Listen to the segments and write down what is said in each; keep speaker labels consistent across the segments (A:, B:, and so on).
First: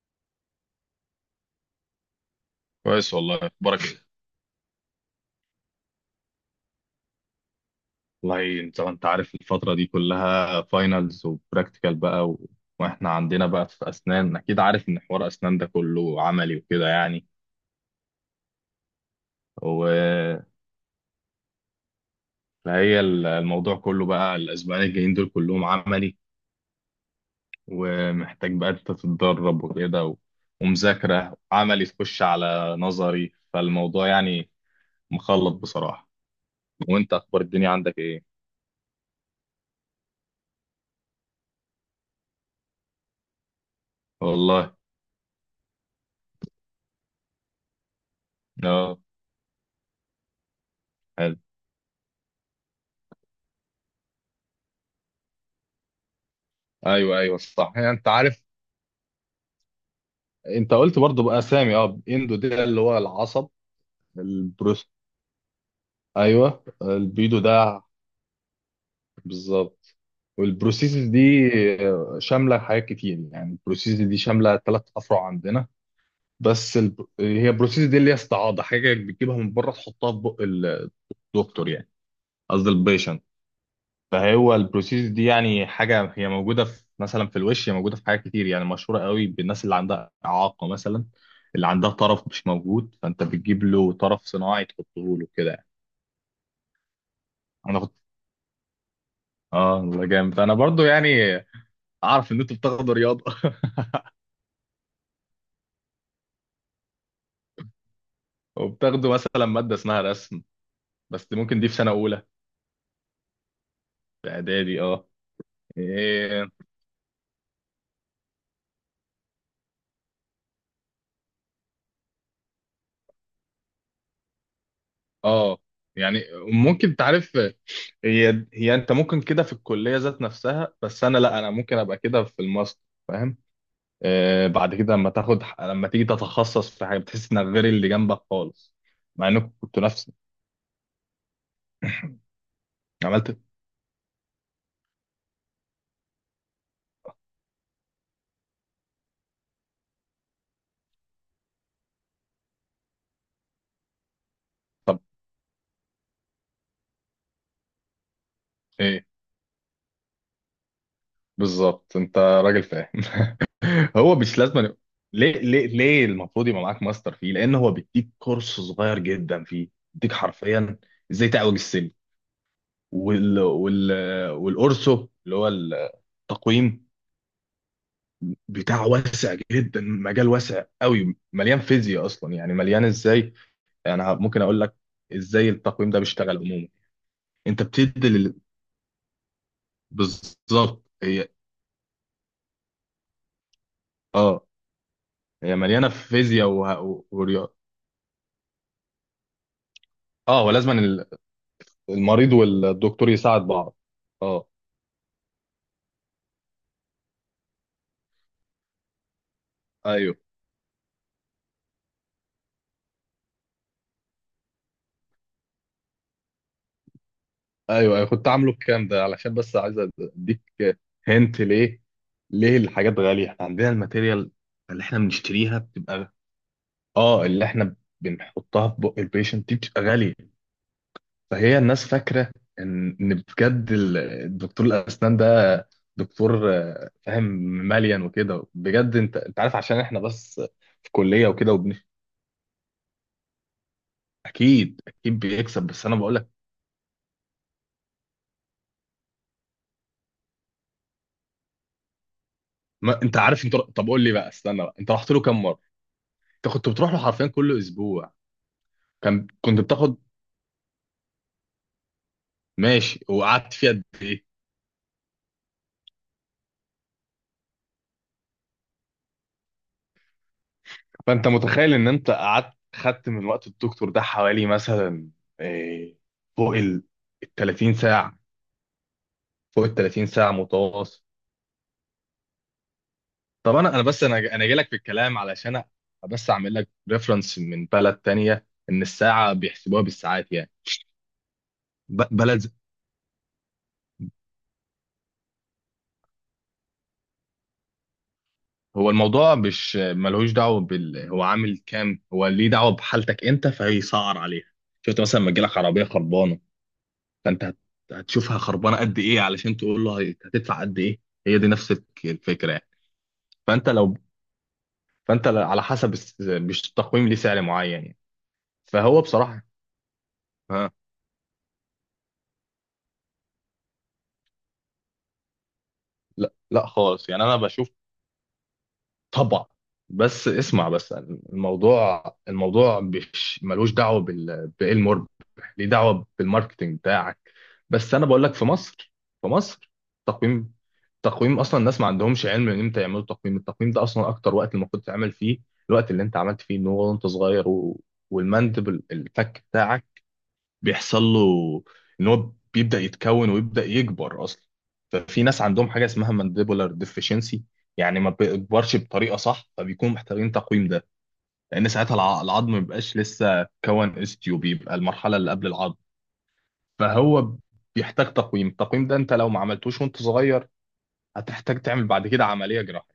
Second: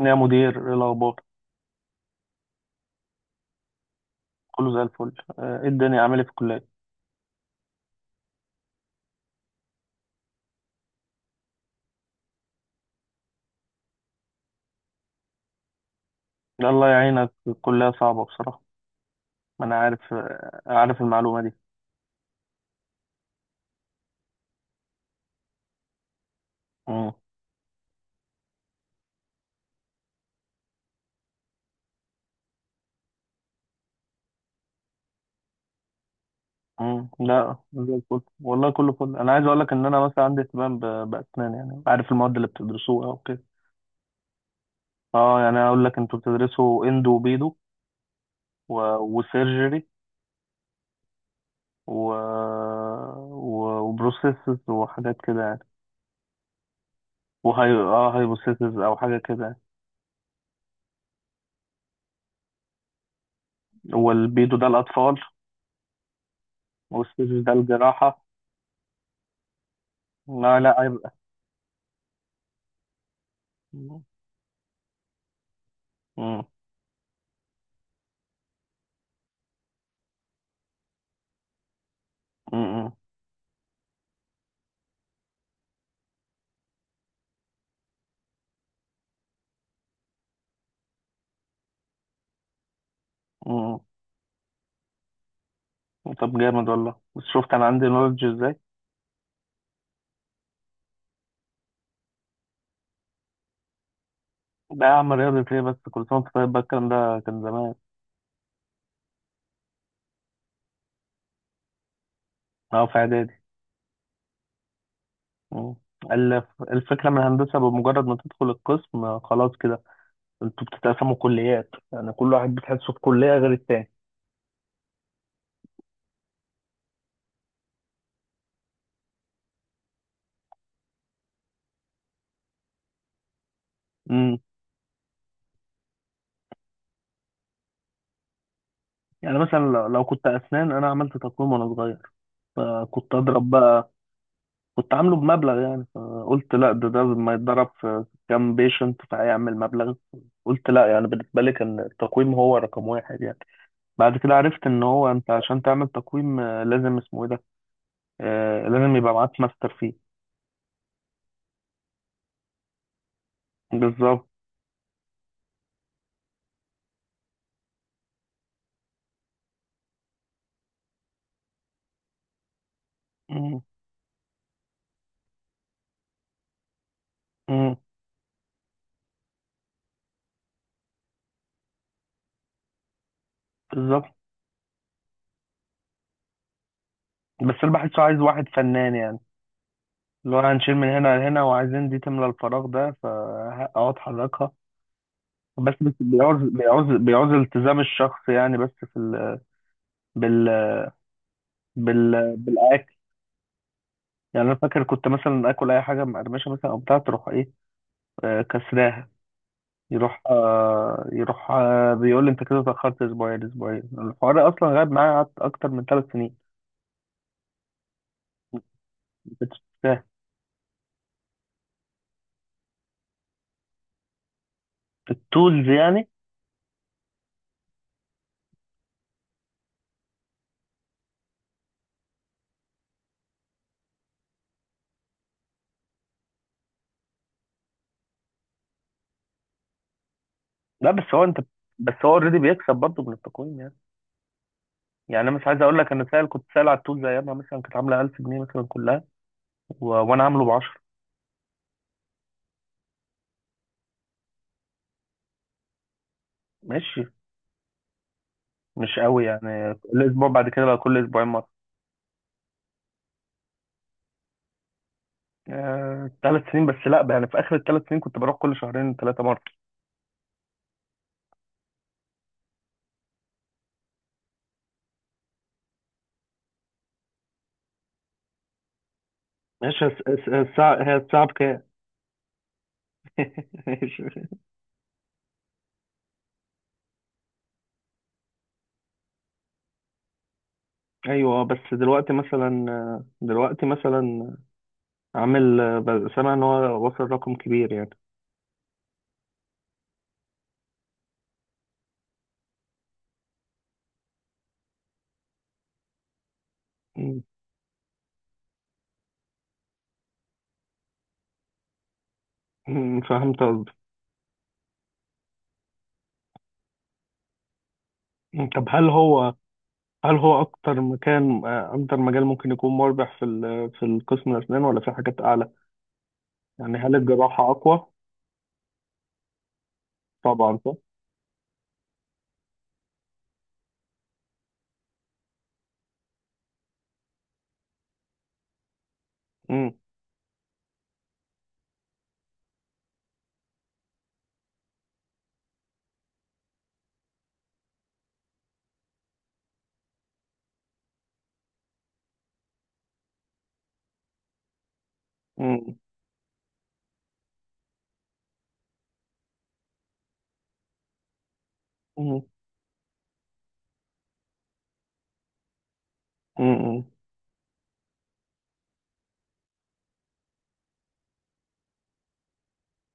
A: يا مدير، إيه الأخبار؟
B: كويس والله، اخبارك ايه؟
A: كله زي الفل. إيه الدنيا، عامل إيه في الكلية؟
B: والله انت عارف الفتره دي كلها فاينلز وبراكتيكال بقى واحنا عندنا بقى في اسنان، اكيد عارف ان حوار اسنان ده كله عملي
A: لا، الله
B: وكده يعني.
A: يعينك، الكلية صعبة بصراحة. ما أنا عارف،
B: و...
A: عارف المعلومة دي.
B: فهي الموضوع كله بقى الاسبوعين الجايين دول كلهم عملي،
A: مم.
B: ومحتاج بقى انت تتدرب وكده. ومذاكره عملي تخش على نظري فالموضوع يعني مخلط بصراحه.
A: مم.
B: وانت اخبار
A: لا
B: الدنيا
A: زي
B: عندك
A: الفل
B: ايه؟
A: والله، كله فل. أنا عايز أقول لك إن أنا مثلا عندي اهتمام بأسنان، يعني عارف المواد اللي بتدرسوها وكده.
B: والله.
A: أه يعني أقول لك، أنتوا بتدرسوا إندو وبيدو و...
B: اه،
A: وسيرجري
B: حلو.
A: و... وبروسيسز وحاجات كده يعني.
B: ايوه ايوه
A: وهي
B: صح. هي انت
A: اه
B: عارف،
A: هايبوسيسز أو حاجة كده يعني.
B: انت قلت برضو بقى سامي، اه، اندو ده اللي هو العصب.
A: والبيدو ده
B: البروس،
A: الأطفال،
B: ايوه البيدو
A: والسيرجري ده
B: ده.
A: الجراحة.
B: بالظبط.
A: لا لا،
B: والبروسيسز
A: هيبقى
B: دي شامله حاجات كتير، يعني
A: مم.
B: البروسيسز دي شامله ثلاث افرع عندنا.
A: مم.
B: بس هي البروسيسز دي اللي هي استعاضه، حاجه بتجيبها من بره تحطها في بق الدكتور، يعني قصدي
A: مم.
B: البيشنت. فهو البروسيس دي يعني حاجة هي موجودة في، مثلا في الوش، هي موجودة في حاجات كتير يعني، مشهورة قوي بالناس اللي عندها إعاقة مثلا، اللي عندها طرف مش موجود فأنت بتجيب
A: مم.
B: له طرف صناعي تحطه له كده يعني.
A: طب جامد والله، بس شفت انا
B: أنا
A: عندي
B: كنت،
A: نولج ازاي؟
B: آه والله جامد. فأنا برضو يعني أعرف إن أنتوا بتاخدوا رياضة
A: لا اعمل رياضة ايه، بس كل سنة وأنت طيب، بقى الكلام ده كان زمان.
B: وبتاخدوا مثلا مادة اسمها رسم، بس ممكن دي في سنة أولى،
A: اه في اعدادي.
B: في إعدادي آه.
A: مم. ال-
B: إيه،
A: الفكرة من الهندسة، بمجرد ما تدخل القسم خلاص كده، انتوا بتتقسموا كليات، يعني كل واحد بتحسه في كلية غير التاني.
B: آه يعني ممكن تعرف، هي أنت ممكن كده في الكلية ذات نفسها، بس أنا لا، أنا ممكن أبقى كده في الماستر، فاهم؟
A: مم.
B: آه، بعد كده لما تاخد، لما تيجي تتخصص في حاجه بتحس انك غير اللي جنبك خالص، مع
A: يعني
B: انكم
A: مثلا،
B: كنتوا
A: لو
B: نفس.
A: كنت اسنان، انا عملت تقويم وانا صغير، فكنت
B: عملت
A: اضرب بقى. كنت عامله بمبلغ يعني، فقلت لا، ده لما يتضرب في كام بيشنت فهيعمل مبلغ. قلت لا، يعني بالنسبة لي كان التقويم هو رقم واحد يعني. بعد كده عرفت ان هو انت عشان تعمل تقويم، آه، لازم اسمه ايه ده، آه، لازم
B: ايه؟
A: يبقى معاك ماستر فيه.
B: بالظبط، انت راجل فاهم هو
A: بالظبط.
B: مش لازم يبقى، ليه ليه ليه المفروض يبقى معاك ماستر فيه؟ لان هو بيديك كورس صغير جدا فيه، بيديك حرفيا ازاي تعوج السلم، وال
A: مم.
B: وال والاورسو اللي هو التقويم
A: مم.
B: بتاعه واسع جدا، مجال واسع قوي، مليان فيزياء اصلا، يعني مليان ازاي. يعني انا
A: بالظبط.
B: ممكن اقول لك ازاي التقويم ده بيشتغل عموما.
A: بس
B: انت
A: اللي بحسه
B: بتدي
A: عايز
B: لل...
A: واحد فنان يعني، اللي هو هنشيل
B: بالظبط،
A: من هنا
B: هي،
A: لهنا وعايزين دي تملى الفراغ ده، فاقعد
B: اه
A: حركها.
B: هي
A: بس
B: مليانه
A: بس
B: في
A: بيعوز
B: فيزياء
A: بيعوز بيعوز
B: ورياضه.
A: التزام الشخص يعني، بس في
B: اه،
A: بال...
B: ولازم المريض
A: بالأكشن.
B: والدكتور يساعد بعض. اه،
A: يعني انا فاكر كنت مثلا اكل اي حاجه مقرمشه مثلا او بتاع، تروح ايه، آه كسراها.
B: ايوه
A: يروح آه، يروح آه بيقول لي انت كده اتاخرت اسبوعين. الحوار اصلا غاب معايا، قعدت اكتر من ثلاث سنين
B: ايوه، ايوه كنت عامله بكام ده
A: ما
B: علشان بس
A: كنتش
B: عايز
A: فاهم.
B: اديك. هنت ليه ليه الحاجات غاليه؟ احنا عندنا الماتيريال اللي احنا بنشتريها
A: التولز يعني.
B: بتبقى، اه، اللي احنا بنحطها في بق البيشنت دي بتبقى غاليه. فهي الناس فاكره ان، إن بجد الدكتور الاسنان ده دكتور، آه، فاهم، مليان وكده بجد. انت انت عارف عشان احنا بس
A: لا
B: في
A: بس هو
B: كليه
A: انت
B: وكده وبن.
A: بس هو اوريدي بيكسب برضه من التقويم يعني.
B: اكيد اكيد
A: يعني انا مش عايز
B: بيكسب،
A: اقول
B: بس
A: لك،
B: انا
A: انا
B: بقول
A: سائل،
B: لك.
A: كنت سائل على التولز ايامها مثلا، كانت عامله 1000 جنيه مثلا كلها، وانا عامله ب 10.
B: ما انت عارف. انت طب قول لي بقى، استنى بقى، انت رحت له كام مره؟ انت كنت بتروح له
A: ماشي،
B: حرفيا كل اسبوع؟
A: مش قوي
B: كان كنت
A: يعني،
B: بتاخد.
A: كل اسبوع، بعد كده بقى كل اسبوعين مره.
B: ماشي، وقعدت فيه قد ايه؟
A: آه، ثلاث سنين، بس لا يعني في اخر الثلاث سنين كنت بروح كل شهرين ثلاثه.
B: فانت متخيل ان انت قعدت خدت من وقت الدكتور ده حوالي مثلا، آه، فوق ال 30 ساعه، فوق ال
A: ماشي.
B: 30 ساعه متواصل.
A: هتصعب كام.
B: طب انا انا
A: ماشي.
B: بس انا انا جاي لك في الكلام علشان بس اعمل لك ريفرنس من بلد تانية ان الساعه بيحسبوها بالساعات يعني.
A: ايوه، آه، بس
B: ب-
A: دلوقتي
B: بلد ز-
A: مثلا، آه، دلوقتي مثلا عامل سامع ان هو وصل رقم كبير يعني.
B: هو الموضوع مش ملهوش دعوه بال، هو عامل كام، هو ليه دعوه بحالتك انت، فهيسعر عليها. شفت مثلا لما تجيلك عربيه خربانه،
A: م-
B: فانت هت- هتشوفها خربانه قد ايه علشان تقول له هتدفع قد ايه. هي دي نفس الفكره يعني.
A: فهمت
B: فانت
A: قصدي.
B: لو، على حسب مش التقويم ليه سعر معين يعني.
A: طب هل
B: فهو
A: هو
B: بصراحه،
A: هل هو
B: ها،
A: اكتر مكان، آه، اكتر مجال ممكن يكون مربح في في القسم الاسنان، ولا في حاجات اعلى؟
B: لا لا
A: يعني هل
B: خالص يعني، انا
A: الجراحة
B: بشوف.
A: اقوى؟
B: طبعا، بس
A: طبعا
B: اسمع
A: صح.
B: بس، الموضوع مش ملوش دعوه بال، بايه المربح، ليه دعوه بالماركتنج بتاعك. بس انا بقول لك، في مصر في
A: م-
B: مصر تقويم تقويم اصلا الناس ما عندهمش علم ان امتى يعملوا تقويم. التقويم ده اصلا اكتر وقت المفروض تعمل فيه الوقت اللي انت عملت فيه، ان هو وانت صغير، والمندب، الفك بتاعك بيحصل له ان هو بيبدا يتكون ويبدا يكبر اصلا. ففي ناس عندهم
A: م-
B: حاجه اسمها مانديبولار ديفيشنسي، يعني ما بيكبرش بطريقه صح، فبيكونوا محتاجين تقويم ده. لان ساعتها
A: م-
B: العظم ما بيبقاش لسه كون استيو، بيبقى المرحله اللي قبل العظم،
A: م- م-
B: فهو بيحتاج تقويم. التقويم ده انت لو ما عملتوش وانت صغير، هتحتاج تعمل بعد كده عمليه جراحيه،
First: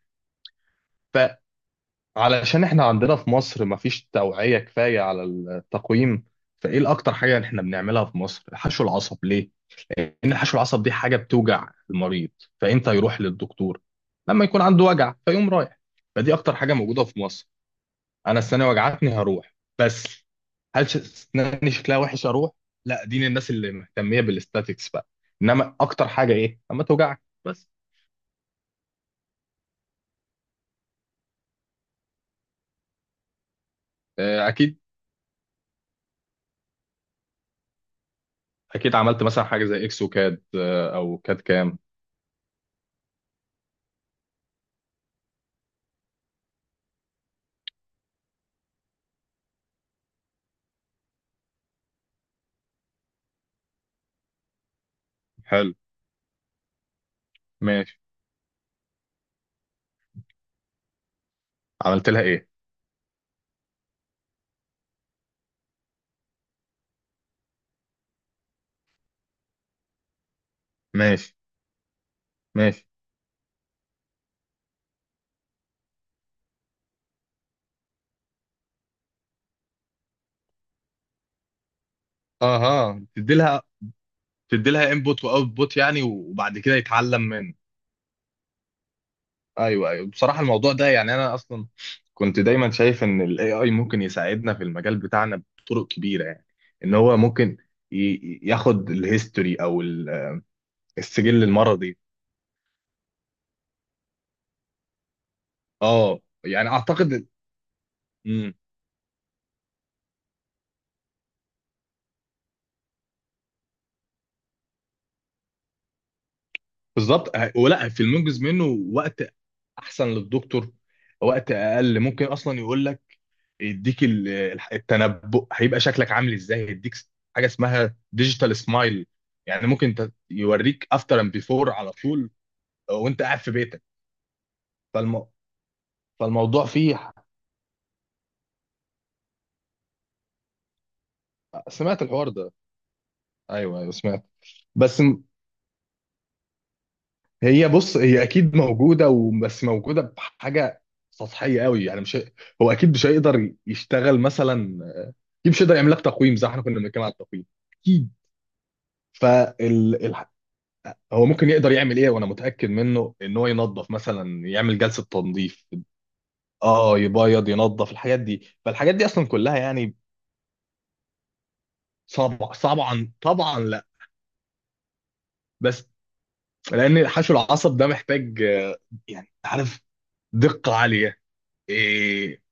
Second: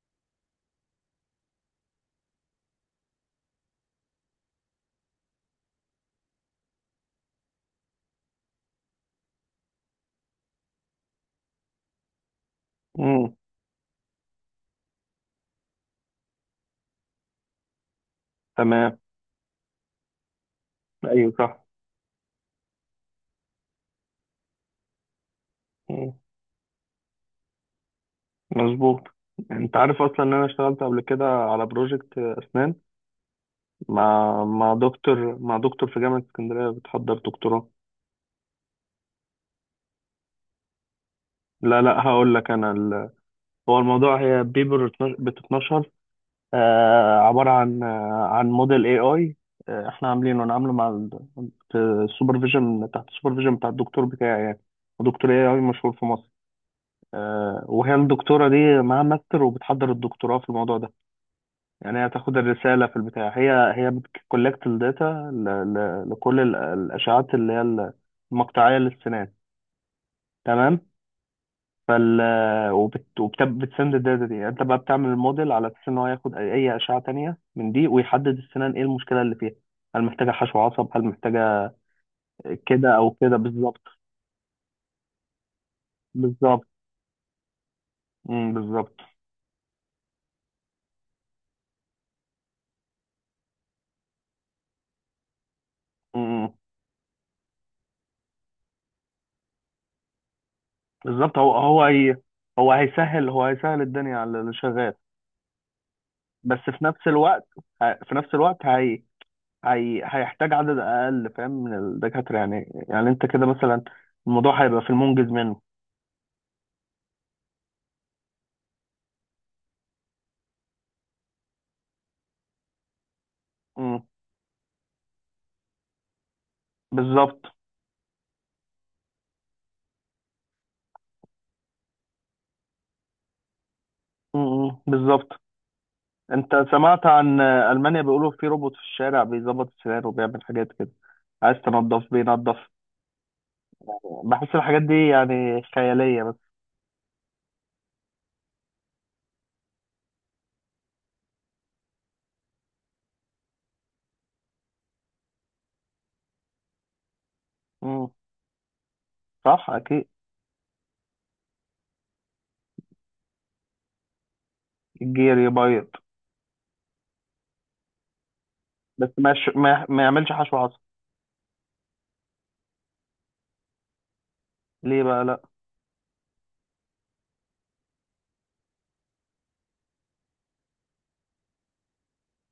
B: علشان احنا عندنا في مصر مفيش توعية كفاية على التقويم. فايه الاكتر حاجة احنا بنعملها في مصر؟ حشو العصب. ليه؟ لان حشو العصب دي حاجة بتوجع المريض، فامتى يروح
A: م-
B: للدكتور؟ لما يكون عنده وجع فيقوم رايح، فدي اكتر حاجة موجودة في مصر. انا السنة
A: تمام.
B: وجعتني هروح بس.
A: ايوه صح.
B: اسناني شكلها وحش اروح؟ لا، دي الناس اللي مهتمية بالاستاتيكس بقى، انما اكتر حاجة ايه؟ اما توجعك بس.
A: مظبوط. انت عارف اصلا ان انا اشتغلت قبل كده على بروجكت اسنان، مع
B: آه،
A: مع
B: اكيد
A: دكتور مع دكتور في جامعة اسكندرية بتحضر دكتوراه.
B: اكيد. عملت مثلا حاجة زي اكسو كاد، آه، او كاد كام؟
A: لا لا هقول لك، انا هو الموضوع، هي بيبر بتتنشر، آه عبارة عن، آه عن موديل اي اي، آه احنا عاملينه، انا عامله مع ال... في السوبرفيجن تحت السوبرفيجن بتاع الدكتور بتاعي يعني، دكتور اي اي
B: حلو.
A: مشهور في مصر. آه، وهي
B: ماشي.
A: الدكتورة دي معاها ماستر وبتحضر الدكتوراه في الموضوع ده، يعني هي
B: عملت لها
A: تاخد
B: ايه؟
A: الرسالة في البتاع. هي بتكولكت الداتا لكل الأشعات اللي هي المقطعية للسنان، تمام.
B: ماشي.
A: فال،
B: ماشي.
A: وبتسند الداتا دي، انت بقى بتعمل الموديل على اساس ان هو ياخد اي أي اشعه تانية من دي، ويحدد السنان ايه المشكله اللي فيها، هل محتاجه حشو عصب، هل محتاجه كده
B: اها
A: او
B: تدي
A: كده.
B: لها،
A: بالظبط.
B: تدي لها انبوت واوتبوت يعني، وبعد
A: بالظبط.
B: كده يتعلم منه.
A: امم، بالظبط.
B: ايوه ايوه، بصراحه الموضوع ده يعني، انا اصلا كنت دايما شايف ان الاي اي ممكن يساعدنا في المجال بتاعنا بطرق كبيره يعني،
A: امم،
B: ان هو ممكن ياخد الهيستوري او
A: بالظبط.
B: السجل
A: هو هو
B: المرضي.
A: هي هو هيسهل، هيسهل الدنيا على اللي شغال.
B: اه
A: بس
B: يعني
A: في نفس
B: اعتقد.
A: الوقت، في نفس
B: امم،
A: الوقت هي هيحتاج عدد اقل، فاهم، من الدكاتره يعني. يعني انت كده مثلا، الموضوع هيبقى في المنجز منه.
B: بالظبط، ولا في المنجز منه، وقت احسن للدكتور، وقت اقل. ممكن اصلا يقول لك، يديك
A: امم،
B: التنبؤ هيبقى شكلك عامل ازاي، يديك حاجه
A: بالظبط.
B: اسمها ديجيتال سمايل، يعني ممكن يوريك افتر اند بيفور على طول وانت قاعد في بيتك.
A: امم،
B: فالم...
A: بالظبط. انت
B: فالموضوع فيه
A: سمعت عن المانيا؟ بيقولوا في روبوت في الشارع بيظبط السير وبيعمل حاجات كده، عايز
B: سمعت
A: تنظف
B: الحوار ده.
A: بينظف.
B: ايوه ايوه سمعت.
A: بحس الحاجات
B: بس
A: دي
B: م-
A: يعني خياليه بس.
B: هي بص، هي اكيد موجوده، وبس موجوده بحاجه سطحيه قوي يعني، مش هو اكيد مش هيقدر يشتغل مثلا، اكيد مش هيقدر يعمل لك تقويم زي ما احنا كنا بنتكلم على التقويم،
A: امم.
B: اكيد.
A: صح، اكيد.
B: فالحقيقه، هو ممكن يقدر يعمل ايه وانا متاكد منه ان هو ينظف مثلا، يعمل جلسه
A: الجير،
B: تنظيف.
A: يبيض.
B: اه يبيض، ينظف، الحاجات دي، فالحاجات دي
A: بس
B: اصلا
A: ما يش...
B: كلها
A: ما,
B: يعني
A: ما يعملش حشو عصب،
B: صعبه، طبعا طبعا لا.
A: ليه بقى لا؟
B: بس لان حشو العصب ده محتاج، آه، يعني عارف، دقه عاليه. إيه،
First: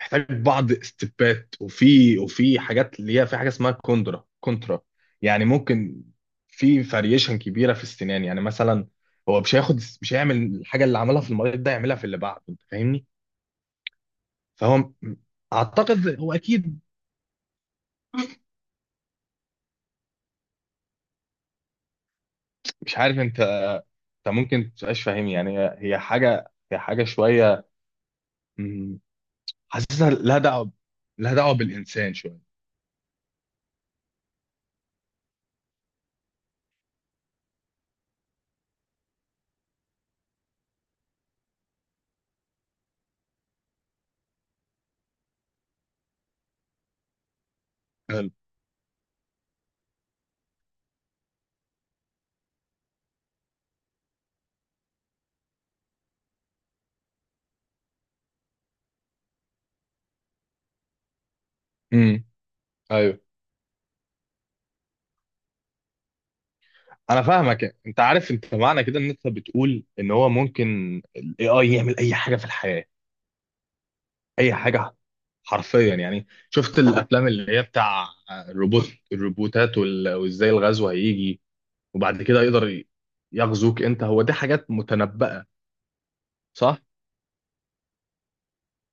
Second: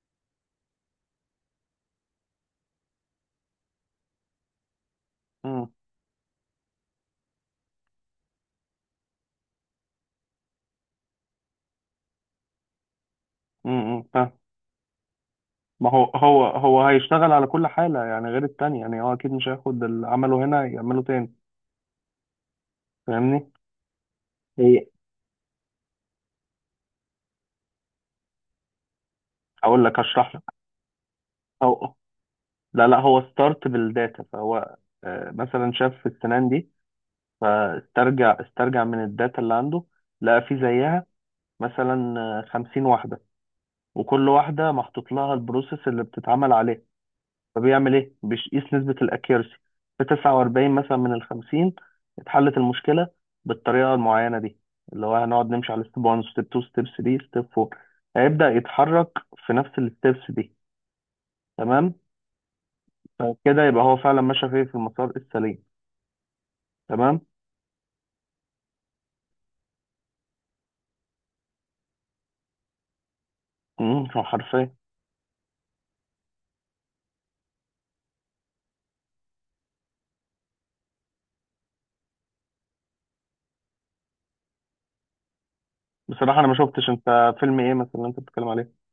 B: محتاج بعض استبات، وفي وفي حاجات اللي هي، في حاجه اسمها كوندرا كونترا، يعني
A: امم.
B: ممكن في فاريشن كبيره في السنان، يعني مثلا هو مش هياخد، مش هيعمل الحاجه اللي عملها في المريض ده يعملها في اللي بعده، انت فاهمني؟
A: امم.
B: فهو م-
A: ما هو،
B: اعتقد هو
A: هو
B: اكيد.
A: هو هيشتغل على كل حالة يعني غير التانية، يعني هو أكيد مش هياخد اللي عمله هنا يعمله تاني.
B: مش عارف انت،
A: فاهمني؟
B: انت ممكن
A: هي،
B: متبقاش فاهم يعني، هي حاجه هي حاجه شويه، مم،
A: أقول لك
B: حاسسها
A: أشرح
B: لها
A: لك.
B: دعوه، لها دعوه
A: هو،
B: بالانسان شويه.
A: لا لا، هو ستارت بالداتا، فهو آه، مثلا شاف في السنان دي، استرجع من الداتا اللي عنده، لقى في زيها مثلا خمسين واحدة، وكل واحدة محطوط لها البروسيس اللي بتتعمل عليها. فبيعمل ايه،
B: حلو.
A: بيقيس نسبة الاكيرسي، في 49 مثلا من ال 50 اتحلت المشكلة بالطريقة المعينة دي، اللي هو هنقعد نمشي على ستيب 1، ستيب 2، ستيب 3، ستيب 4. هيبدأ يتحرك في نفس الستيبس دي. تمام.
B: امم. ايوه،
A: فكده يبقى هو فعلا ماشي في في المسار السليم تمام
B: انا فاهمك. انت عارف انت معنى كده ان انت بتقول ان هو ممكن الاي اي يعمل اي حاجه في الحياه،
A: امم. هو
B: اي
A: حرفيا.
B: حاجه حرفيا، يعني شفت الافلام اللي هي بتاع الروبوت، الروبوتات وازاي الغزو هيجي، وبعد كده يقدر يغزوك انت. هو دي حاجات متنبأة،
A: بصراحة انا ما
B: صح.
A: شفتش، انت فيلم ايه مثلا اللي انت بتتكلم عليه؟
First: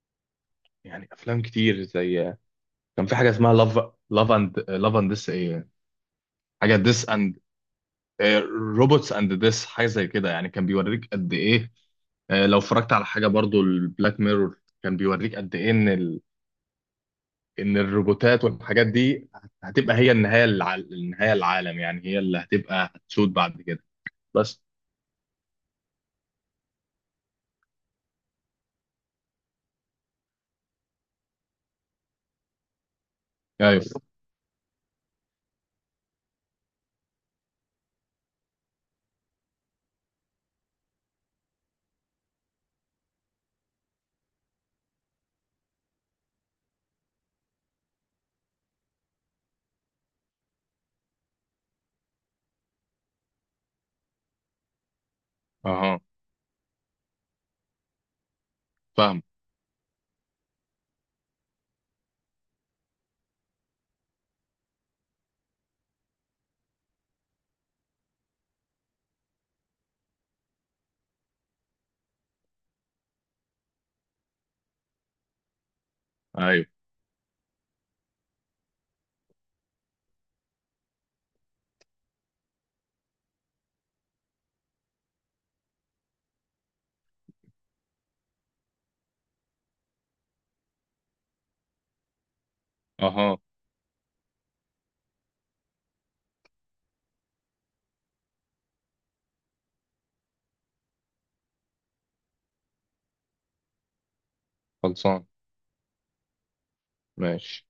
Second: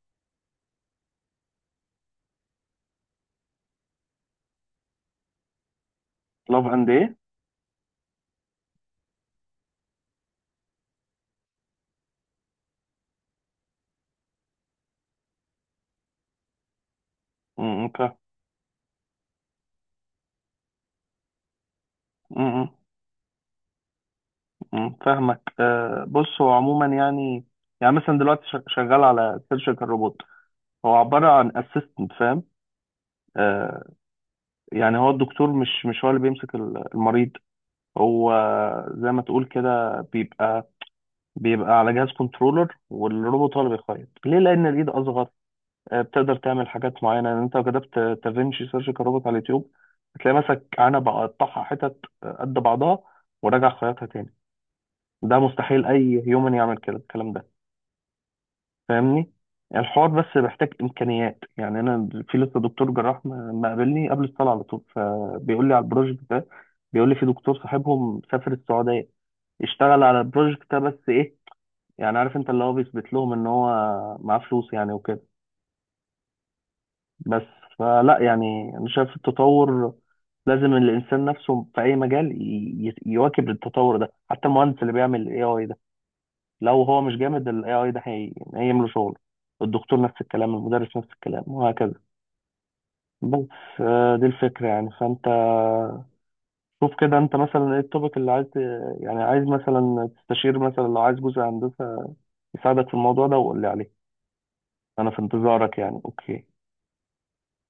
B: يعني افلام كتير، زي كان في حاجه اسمها لاف، لاف اند، لاف اند ديس ايه،
A: لاف
B: حاجه
A: اند ايه؟
B: ديس اند روبوتس اند ديس، حاجه زي كده يعني، كان بيوريك قد ايه. آه، لو اتفرجت على حاجه برضو، البلاك ميرور، كان بيوريك قد ايه ان ال، ان
A: امم، فاهم.
B: الروبوتات والحاجات دي هتبقى هي النهايه، النهايه العالم يعني، هي اللي
A: امم.
B: هتبقى هتسود بعد كده بس.
A: أمم، فاهمك. آه بص هو عموما يعني، يعني مثلا دلوقتي شغال على سيرجيكال روبوت، هو عبارة عن اسيستنت فاهم،
B: ايوه.
A: آه. يعني هو الدكتور مش هو اللي بيمسك المريض. هو زي ما تقول كده، بيبقى على جهاز كنترولر، والروبوت هو اللي بيخيط ليه لان الايد اصغر. آه بتقدر تعمل حاجات معينة يعني. انت لو كتبت تافينشي سيرجيكال روبوت على اليوتيوب، هتلاقي مسك عنبة، قطعها حتت قد بعضها، وراجع خيطها تاني. ده مستحيل
B: اها،
A: اي هيومن يعمل كده الكلام ده،
B: فاهم.
A: فاهمني. يعني الحوار بس محتاج امكانيات يعني. انا في لسه دكتور جراح ما قابلني قبل الصلاه على طول، فبيقول لي على البروجكت ده، بيقول لي في دكتور صاحبهم سافر السعوديه، اشتغل على البروجكت ده، بس ايه، يعني عارف انت، اللي هو بيثبت لهم ان هو معاه فلوس يعني وكده.
B: ايوه.
A: بس فلا يعني، انا شايف التطور، لازم الانسان نفسه في اي مجال يواكب التطور ده، حتى المهندس اللي بيعمل اي اي، لو هو مش جامد ال AI ده هيملى شغله، الدكتور نفس الكلام، المدرس نفس الكلام، وهكذا.
B: اها.
A: بس آه، دي الفكرة يعني. فأنت شوف كده، أنت مثلا إيه التوبيك اللي عايز يعني عايز مثلا تستشير، مثلا لو عايز جزء هندسة يساعدك في الموضوع ده، وقول لي عليه. أنا في
B: خلصان.
A: انتظارك يعني. أوكي.
B: ماشي.